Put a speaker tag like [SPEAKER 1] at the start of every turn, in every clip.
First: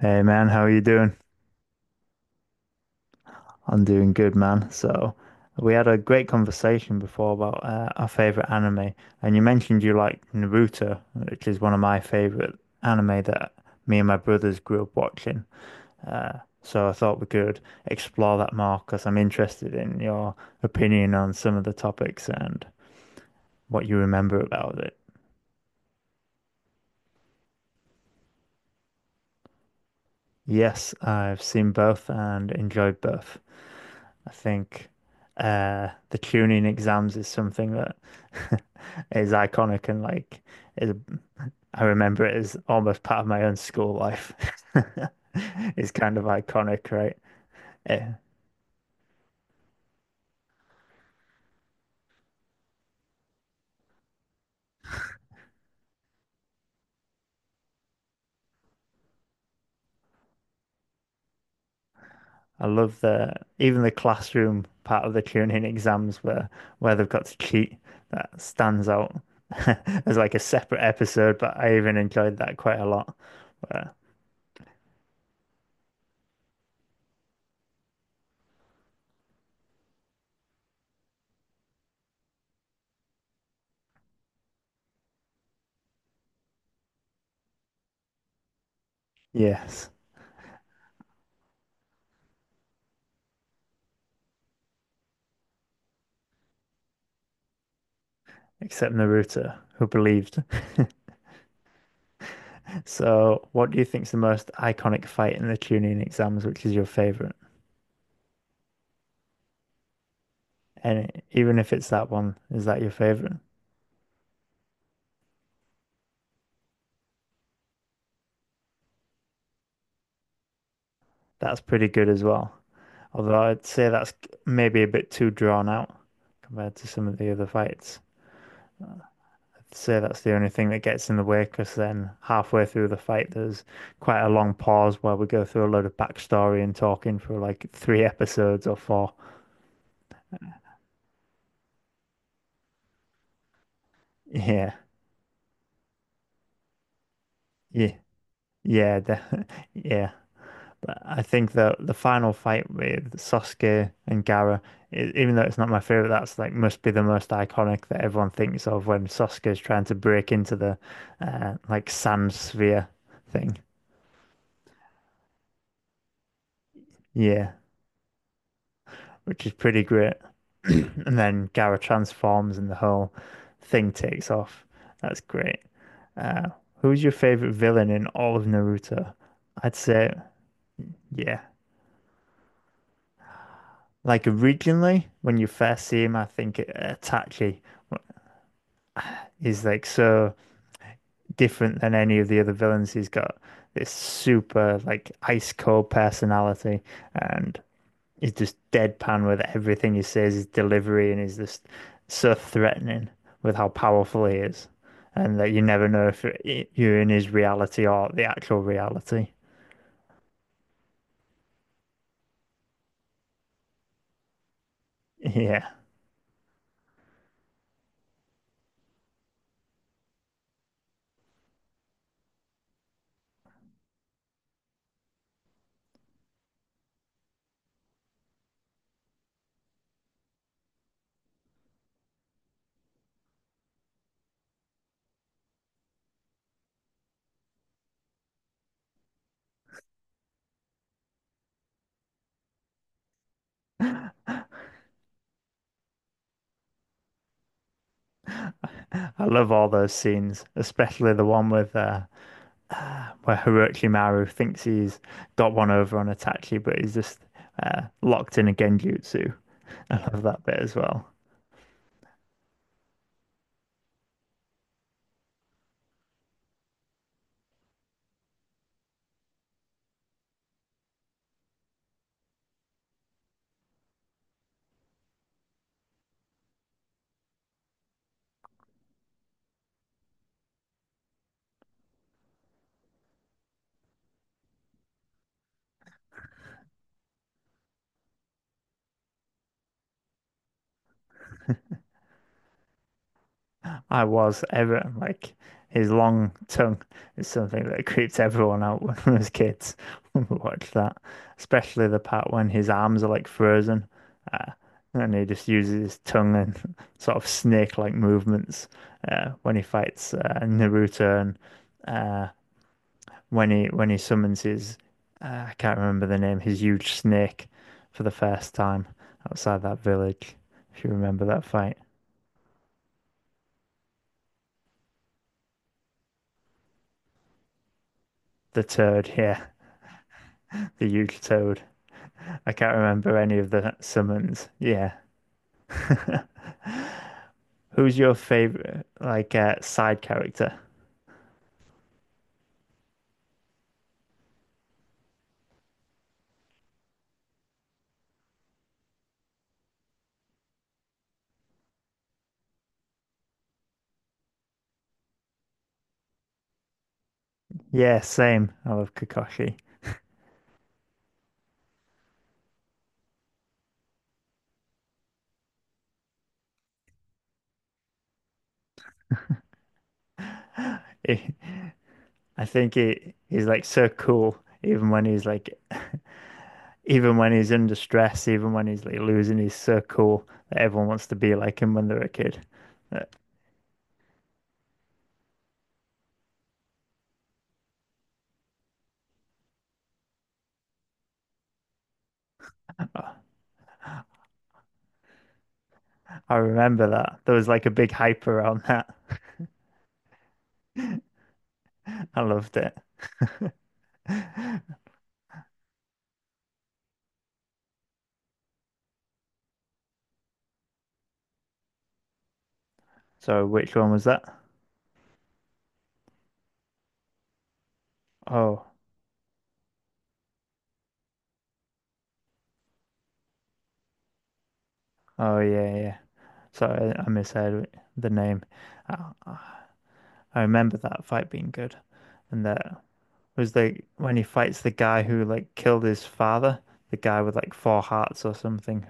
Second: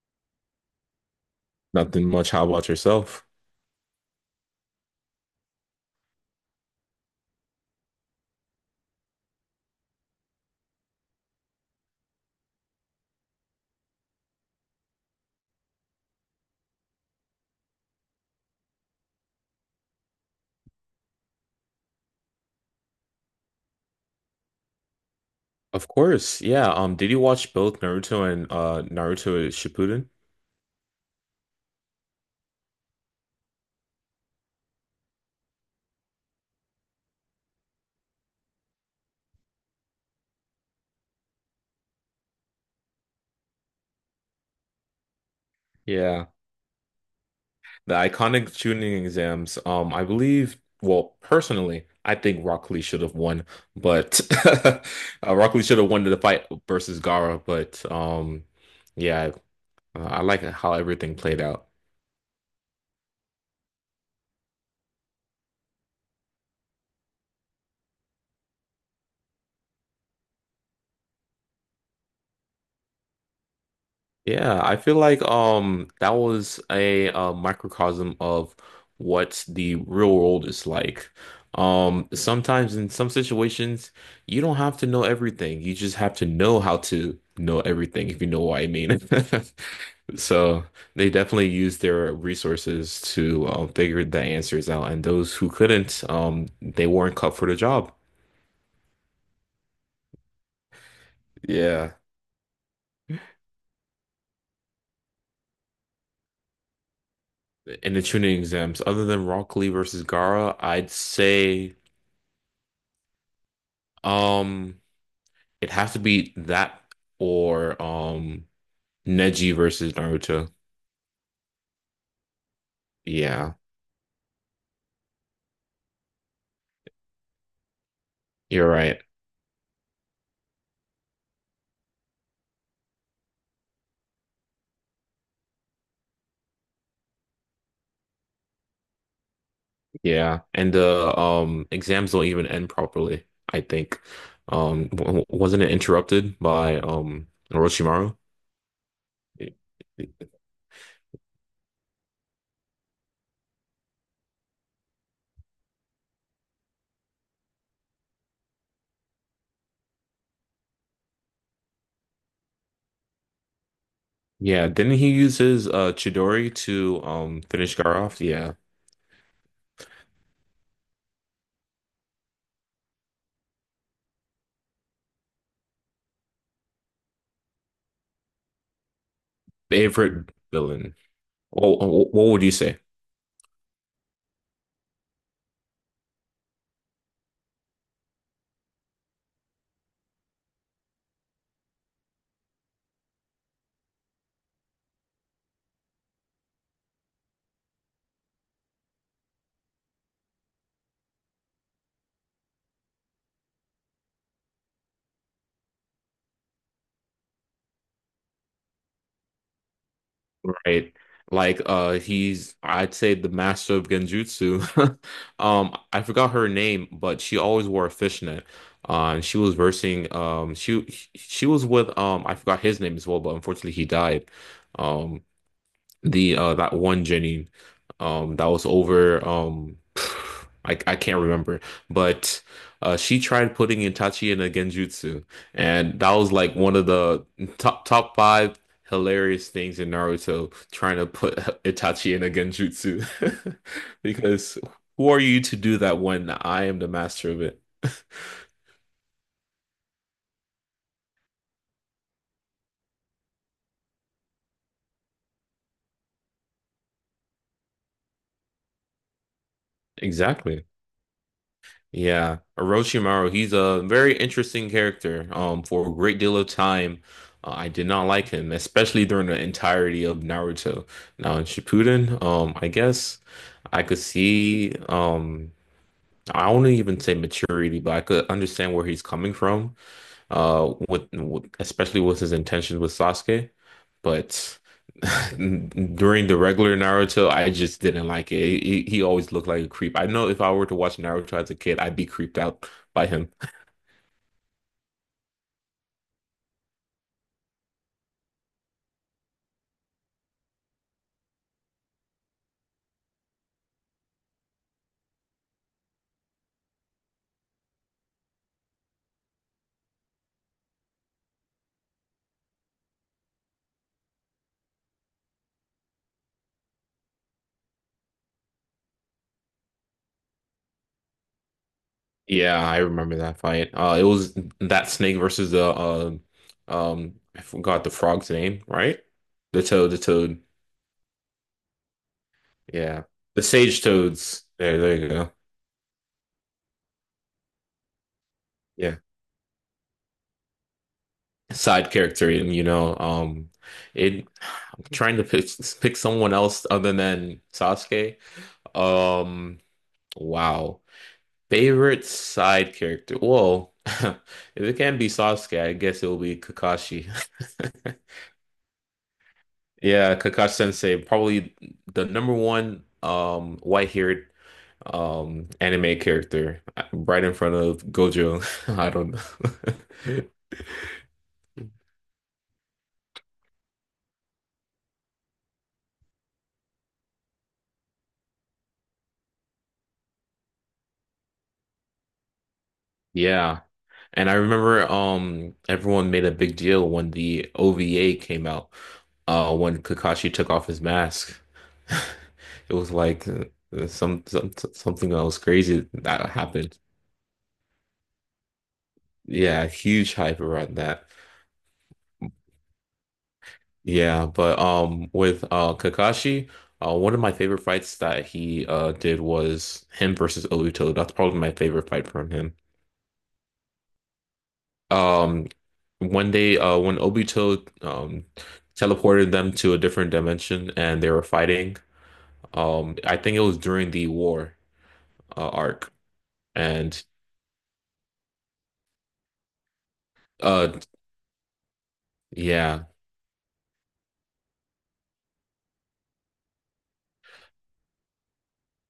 [SPEAKER 1] Hey man, how are you doing?
[SPEAKER 2] Nothing much. How about yourself?
[SPEAKER 1] I'm doing good, man. So, we had a great conversation before about our favorite anime, and you mentioned you like Naruto, which is one of my favorite anime that me and my brothers grew up watching. So I thought we could explore that more because I'm interested in your opinion on some of the topics and what you remember about it.
[SPEAKER 2] Of course. Yeah. Did you watch both Naruto and Naruto Shippuden?
[SPEAKER 1] Yes, I've seen both and enjoyed both. I think the tuning exams is something that is iconic and like is I remember it as almost part of my own school life. It's kind of
[SPEAKER 2] Yeah.
[SPEAKER 1] iconic, right?
[SPEAKER 2] The
[SPEAKER 1] Eh,
[SPEAKER 2] iconic Chunin exams. I believe, well, personally, I think Rock Lee should have won, but uh, Rock Lee should have won the fight versus Gaara, but yeah, I like how everything played out.
[SPEAKER 1] I love the even the classroom part of the tuning exams where they've got to cheat. That stands out as like a separate episode, but I even enjoyed that quite a lot. But
[SPEAKER 2] Yeah, I feel like that was a microcosm of what the real world is like. Sometimes in some situations, you don't have to know everything. You just have to know how to know everything, if you know what I mean.
[SPEAKER 1] yes.
[SPEAKER 2] So they definitely used their resources to figure the answers out, and those who couldn't, they weren't cut for the job.
[SPEAKER 1] Except Naruto, who believed.
[SPEAKER 2] Yeah.
[SPEAKER 1] So, what do you think is the most iconic fight in the Chunin exams, which is your favorite?
[SPEAKER 2] In the tuning exams, other than Rock Lee versus Gara, I'd
[SPEAKER 1] And even if
[SPEAKER 2] say.
[SPEAKER 1] it's that one, is that your favorite?
[SPEAKER 2] Um, It has to be that or Neji versus Naruto.
[SPEAKER 1] That's pretty good as well. Although
[SPEAKER 2] Yeah,
[SPEAKER 1] I'd say that's maybe a bit too drawn out compared to some of the other fights.
[SPEAKER 2] you're right.
[SPEAKER 1] I'd say that's the only thing that gets in the way because then halfway through the fight, there's quite a long pause where we go through a load of backstory and talking for like three episodes or four.
[SPEAKER 2] Yeah, and the exams don't even end properly, I think.
[SPEAKER 1] Yeah,
[SPEAKER 2] Wasn't it interrupted by
[SPEAKER 1] yeah,
[SPEAKER 2] Orochimaru?
[SPEAKER 1] yeah, yeah. But I think that the final fight with Sasuke and Gaara, even though it's not my favorite, that's like must be the most iconic that everyone thinks of when Sasuke is trying to break into the like sand sphere thing.
[SPEAKER 2] Yeah, didn't he use his Chidori to
[SPEAKER 1] Yeah,
[SPEAKER 2] finish Gaara off? Yeah.
[SPEAKER 1] which is pretty great. And then Gaara transforms and the whole thing takes off. That's great. Uh, Who's your favorite villain in all of Naruto? I'd say,
[SPEAKER 2] Favorite villain.
[SPEAKER 1] yeah.
[SPEAKER 2] What, what would you say?
[SPEAKER 1] Like originally, when you first see him, I think Itachi. He's like so different than any of the other villains. He's got this super like ice cold personality and he's just deadpan with everything he says, his delivery, and he's just so threatening with how powerful he is. And that you never know if you're in his reality or the actual reality.
[SPEAKER 2] Right? Like he's I'd say the master of genjutsu.
[SPEAKER 1] Yeah.
[SPEAKER 2] I forgot her name, but she always wore a fishnet. And she was versing she was with I forgot his name as well, but unfortunately he died. Um the that one Jenny that was over I can't remember but she tried putting Itachi in a genjutsu, and that was like one of the top five hilarious things in Naruto, trying to put Itachi in a genjutsu because who are you to do that when I am the master of it?
[SPEAKER 1] I love all those scenes, especially the one with where Hiroki Maru thinks he's got one over on Itachi, but he's just locked in a genjutsu. I love that bit
[SPEAKER 2] Exactly.
[SPEAKER 1] as well.
[SPEAKER 2] Yeah, Orochimaru, he's a very interesting character. For a great deal of time, I did not like him, especially during the entirety of Naruto. Now in Shippuden, I guess I could see, I wouldn't even say maturity, but I could understand where he's coming from with especially with his intentions with Sasuke. But during the regular Naruto, I just didn't like it. He always looked like a creep. I know if I were to watch Naruto as a kid, I'd be creeped out by him.
[SPEAKER 1] I was ever like his long tongue is something that creeps everyone out when we was kids. Watch that, especially the part when his arms are like frozen, uh, and he just uses his tongue and sort of snake-like movements when he fights Naruto and uh, when he summons his I can't remember the name, his huge snake for the first time outside that village. If you remember that fight.
[SPEAKER 2] Yeah, I remember that fight. It was that snake versus the I forgot the frog's
[SPEAKER 1] The
[SPEAKER 2] name, right?
[SPEAKER 1] toad, yeah,
[SPEAKER 2] The toad.
[SPEAKER 1] the huge toad. I can't
[SPEAKER 2] Yeah,
[SPEAKER 1] remember any
[SPEAKER 2] the
[SPEAKER 1] of the
[SPEAKER 2] sage toads.
[SPEAKER 1] summons.
[SPEAKER 2] There,
[SPEAKER 1] Yeah.
[SPEAKER 2] there you go.
[SPEAKER 1] Who's your favorite
[SPEAKER 2] Yeah.
[SPEAKER 1] like side character?
[SPEAKER 2] Side character, and you know it I'm trying to pick someone else other than Sasuke. um wow, favorite side character. Whoa. If it can't be Sasuke, I guess it'll be Kakashi.
[SPEAKER 1] Yeah, same. I love Kakashi.
[SPEAKER 2] Yeah, Kakashi Sensei, probably the number one white-haired anime character, right in front of Gojo. I don't know.
[SPEAKER 1] If, I think he's like so cool, even when he's like, even when he's under stress, even when he's like losing, he's so cool that everyone wants to be like him when they're a kid. Uh,
[SPEAKER 2] Yeah. And I remember everyone made a big deal when the OVA came out, when Kakashi took off his mask. It was like something that was crazy that
[SPEAKER 1] I
[SPEAKER 2] happened.
[SPEAKER 1] remember that. There was like a big hype around that.
[SPEAKER 2] Yeah, huge hype around that.
[SPEAKER 1] I loved it.
[SPEAKER 2] Yeah, but with Kakashi, one of my favorite fights that he did was him versus Obito. That's probably my favorite fight from him.
[SPEAKER 1] So which one was that?
[SPEAKER 2] Um, when they when Obito
[SPEAKER 1] Oh,
[SPEAKER 2] teleported them to a different dimension and they were fighting, I think it was during the war
[SPEAKER 1] oh yeah,
[SPEAKER 2] arc.
[SPEAKER 1] yeah. Sorry, I
[SPEAKER 2] And
[SPEAKER 1] I misheard the name. I
[SPEAKER 2] uh
[SPEAKER 1] remember that fight being good, and that.
[SPEAKER 2] yeah,
[SPEAKER 1] It was like when he fights the guy who like killed his father, the guy with like four hearts or something.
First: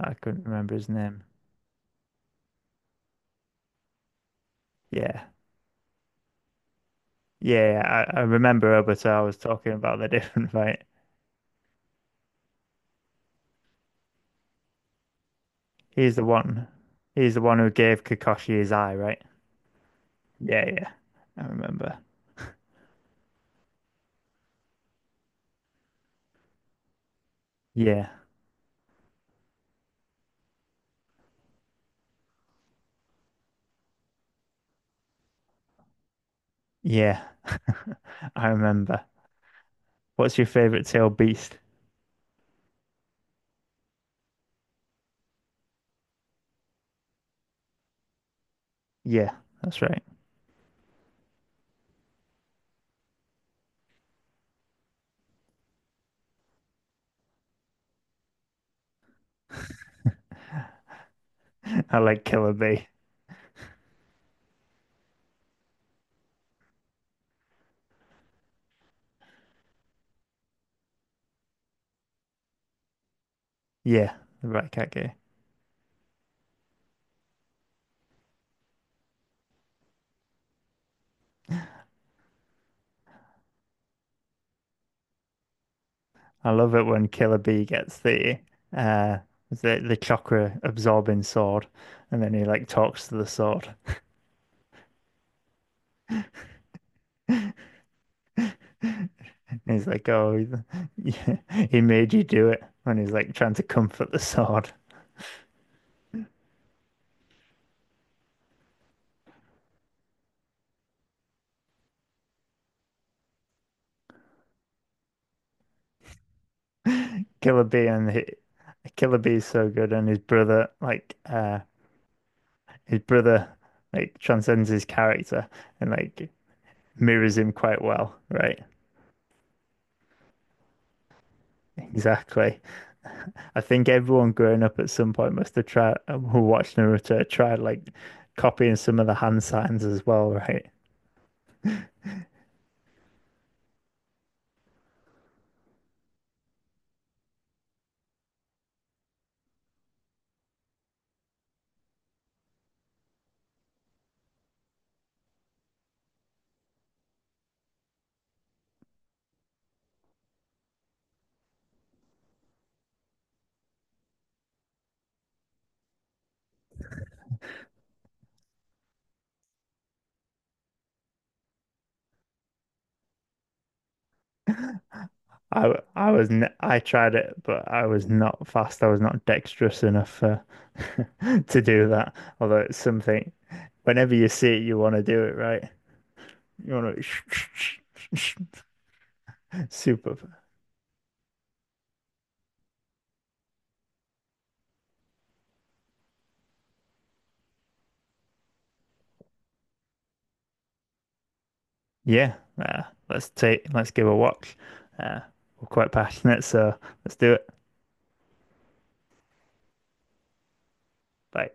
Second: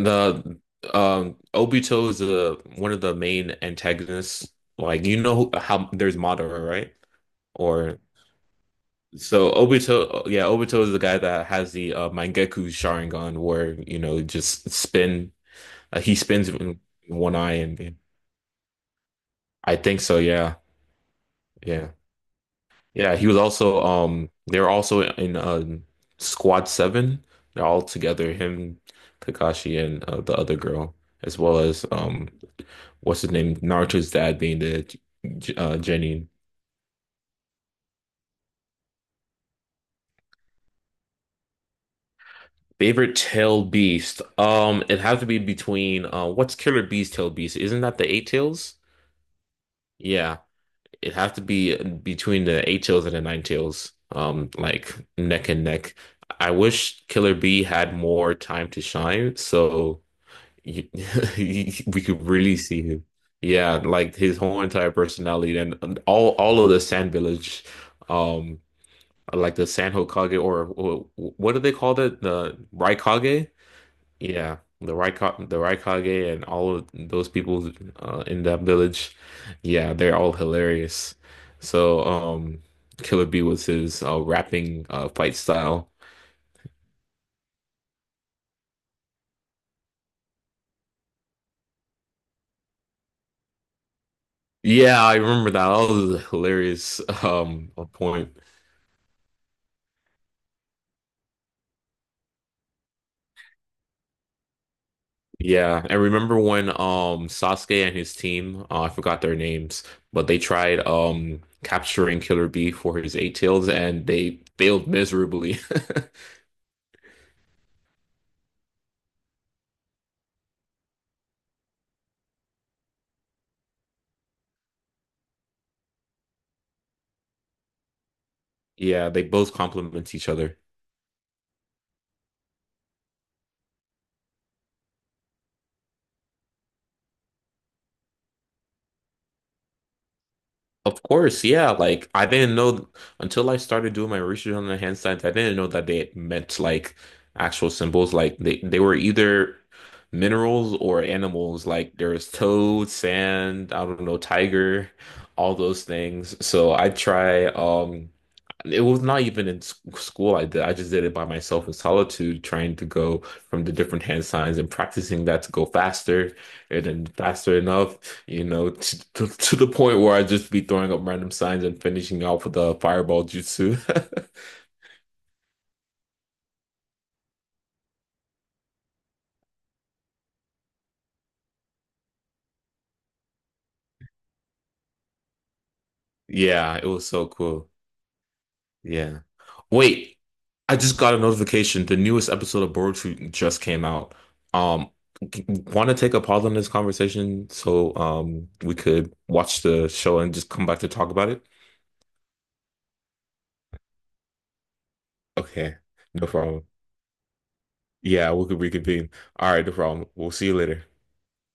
[SPEAKER 1] I couldn't remember his name.
[SPEAKER 2] Obito is, one of the main antagonists. Like, you
[SPEAKER 1] Yeah.
[SPEAKER 2] know how there's Madara, right?
[SPEAKER 1] Yeah,
[SPEAKER 2] Or
[SPEAKER 1] yeah, I remember Obito. I was
[SPEAKER 2] so
[SPEAKER 1] talking about the
[SPEAKER 2] Obito, yeah,
[SPEAKER 1] different
[SPEAKER 2] Obito
[SPEAKER 1] fight.
[SPEAKER 2] is the guy that has the Mangekyou Sharingan, where, you know, just spin, he
[SPEAKER 1] He's the
[SPEAKER 2] spins
[SPEAKER 1] one.
[SPEAKER 2] in
[SPEAKER 1] He's
[SPEAKER 2] one
[SPEAKER 1] the
[SPEAKER 2] eye
[SPEAKER 1] one who
[SPEAKER 2] and.
[SPEAKER 1] gave Kakashi his eye, right?
[SPEAKER 2] I think so. Yeah,
[SPEAKER 1] Yeah, yeah. I
[SPEAKER 2] yeah,
[SPEAKER 1] remember.
[SPEAKER 2] yeah. He was also. They were also in Squad Seven. They're all
[SPEAKER 1] Yeah.
[SPEAKER 2] together. Him, Kakashi, and the other girl, as well as what's his name? Naruto's dad being the Genin.
[SPEAKER 1] Yeah. I remember. What's your favorite tail beast?
[SPEAKER 2] Favorite tail beast. It has to be between what's Killer Bee's tail beast? Isn't that the eight tails?
[SPEAKER 1] Yeah, that's right.
[SPEAKER 2] Yeah. It'd have to be between the eight tails and the nine tails, like neck and neck. I wish Killer B had more time to shine, so you,
[SPEAKER 1] I
[SPEAKER 2] we could
[SPEAKER 1] like Killer
[SPEAKER 2] really see
[SPEAKER 1] Bee.
[SPEAKER 2] him. Yeah, like his whole entire personality, and all of the Sand Village, um, like the San Hokage, or what do they call it? The Raikage?
[SPEAKER 1] Yeah, the
[SPEAKER 2] Yeah,
[SPEAKER 1] Rat Cat
[SPEAKER 2] the
[SPEAKER 1] game.
[SPEAKER 2] Raikage, the Raikage and all of those people in that village, yeah, they're all hilarious. So, Killer Bee was his rapping, fight style.
[SPEAKER 1] I love it when Killer Bee gets the uh the chakra absorbing sword, and then he like talks to the sword.
[SPEAKER 2] Yeah, I remember that. That was a hilarious point.
[SPEAKER 1] And he's like, "Oh, he he made you do it." When he's like trying to comfort the sword,
[SPEAKER 2] Yeah, and remember when Sasuke and his team, I forgot their names, but they tried capturing Killer Bee for his eight tails and they failed miserably.
[SPEAKER 1] Killer Bee and he, Killer Bee is so good, and his brother like transcends his character and like mirrors him quite well, right?
[SPEAKER 2] Yeah, they both complement each other.
[SPEAKER 1] Exactly. I think everyone growing up at some point must have tried, who watched Naruto, tried like copying some of the hand signs as well, right?
[SPEAKER 2] Of course, yeah. Like I didn't know until I started doing my research on the hand signs, I didn't know that they meant like actual symbols. Like they were either minerals or animals. Like there was toad, sand, I don't know, tiger, all those things. So I try it was not even in school I did. I just did it by myself in solitude, trying to go from the different hand signs and practicing that to go faster, and then faster enough, you know, to the point where I'd just be throwing up random signs and finishing off with a fireball jutsu.
[SPEAKER 1] I was n I tried it, but I was not fast. I was not dexterous enough to do that. Although it's something, whenever you see it, you want to do it, right? You
[SPEAKER 2] Yeah, it
[SPEAKER 1] want
[SPEAKER 2] was so cool.
[SPEAKER 1] to
[SPEAKER 2] Yeah.
[SPEAKER 1] super.
[SPEAKER 2] Wait, I just got a notification. The newest episode of Boruto just came out. Um, want to take a pause on this conversation so we could watch the show and just come back to talk about it?
[SPEAKER 1] Yeah, uh, let's take let's give a watch. Uh, we're
[SPEAKER 2] Okay,
[SPEAKER 1] quite
[SPEAKER 2] no
[SPEAKER 1] passionate,
[SPEAKER 2] problem.
[SPEAKER 1] so let's do it.
[SPEAKER 2] Yeah, we could reconvene. All right, no problem. We'll see you later.
[SPEAKER 1] Bye.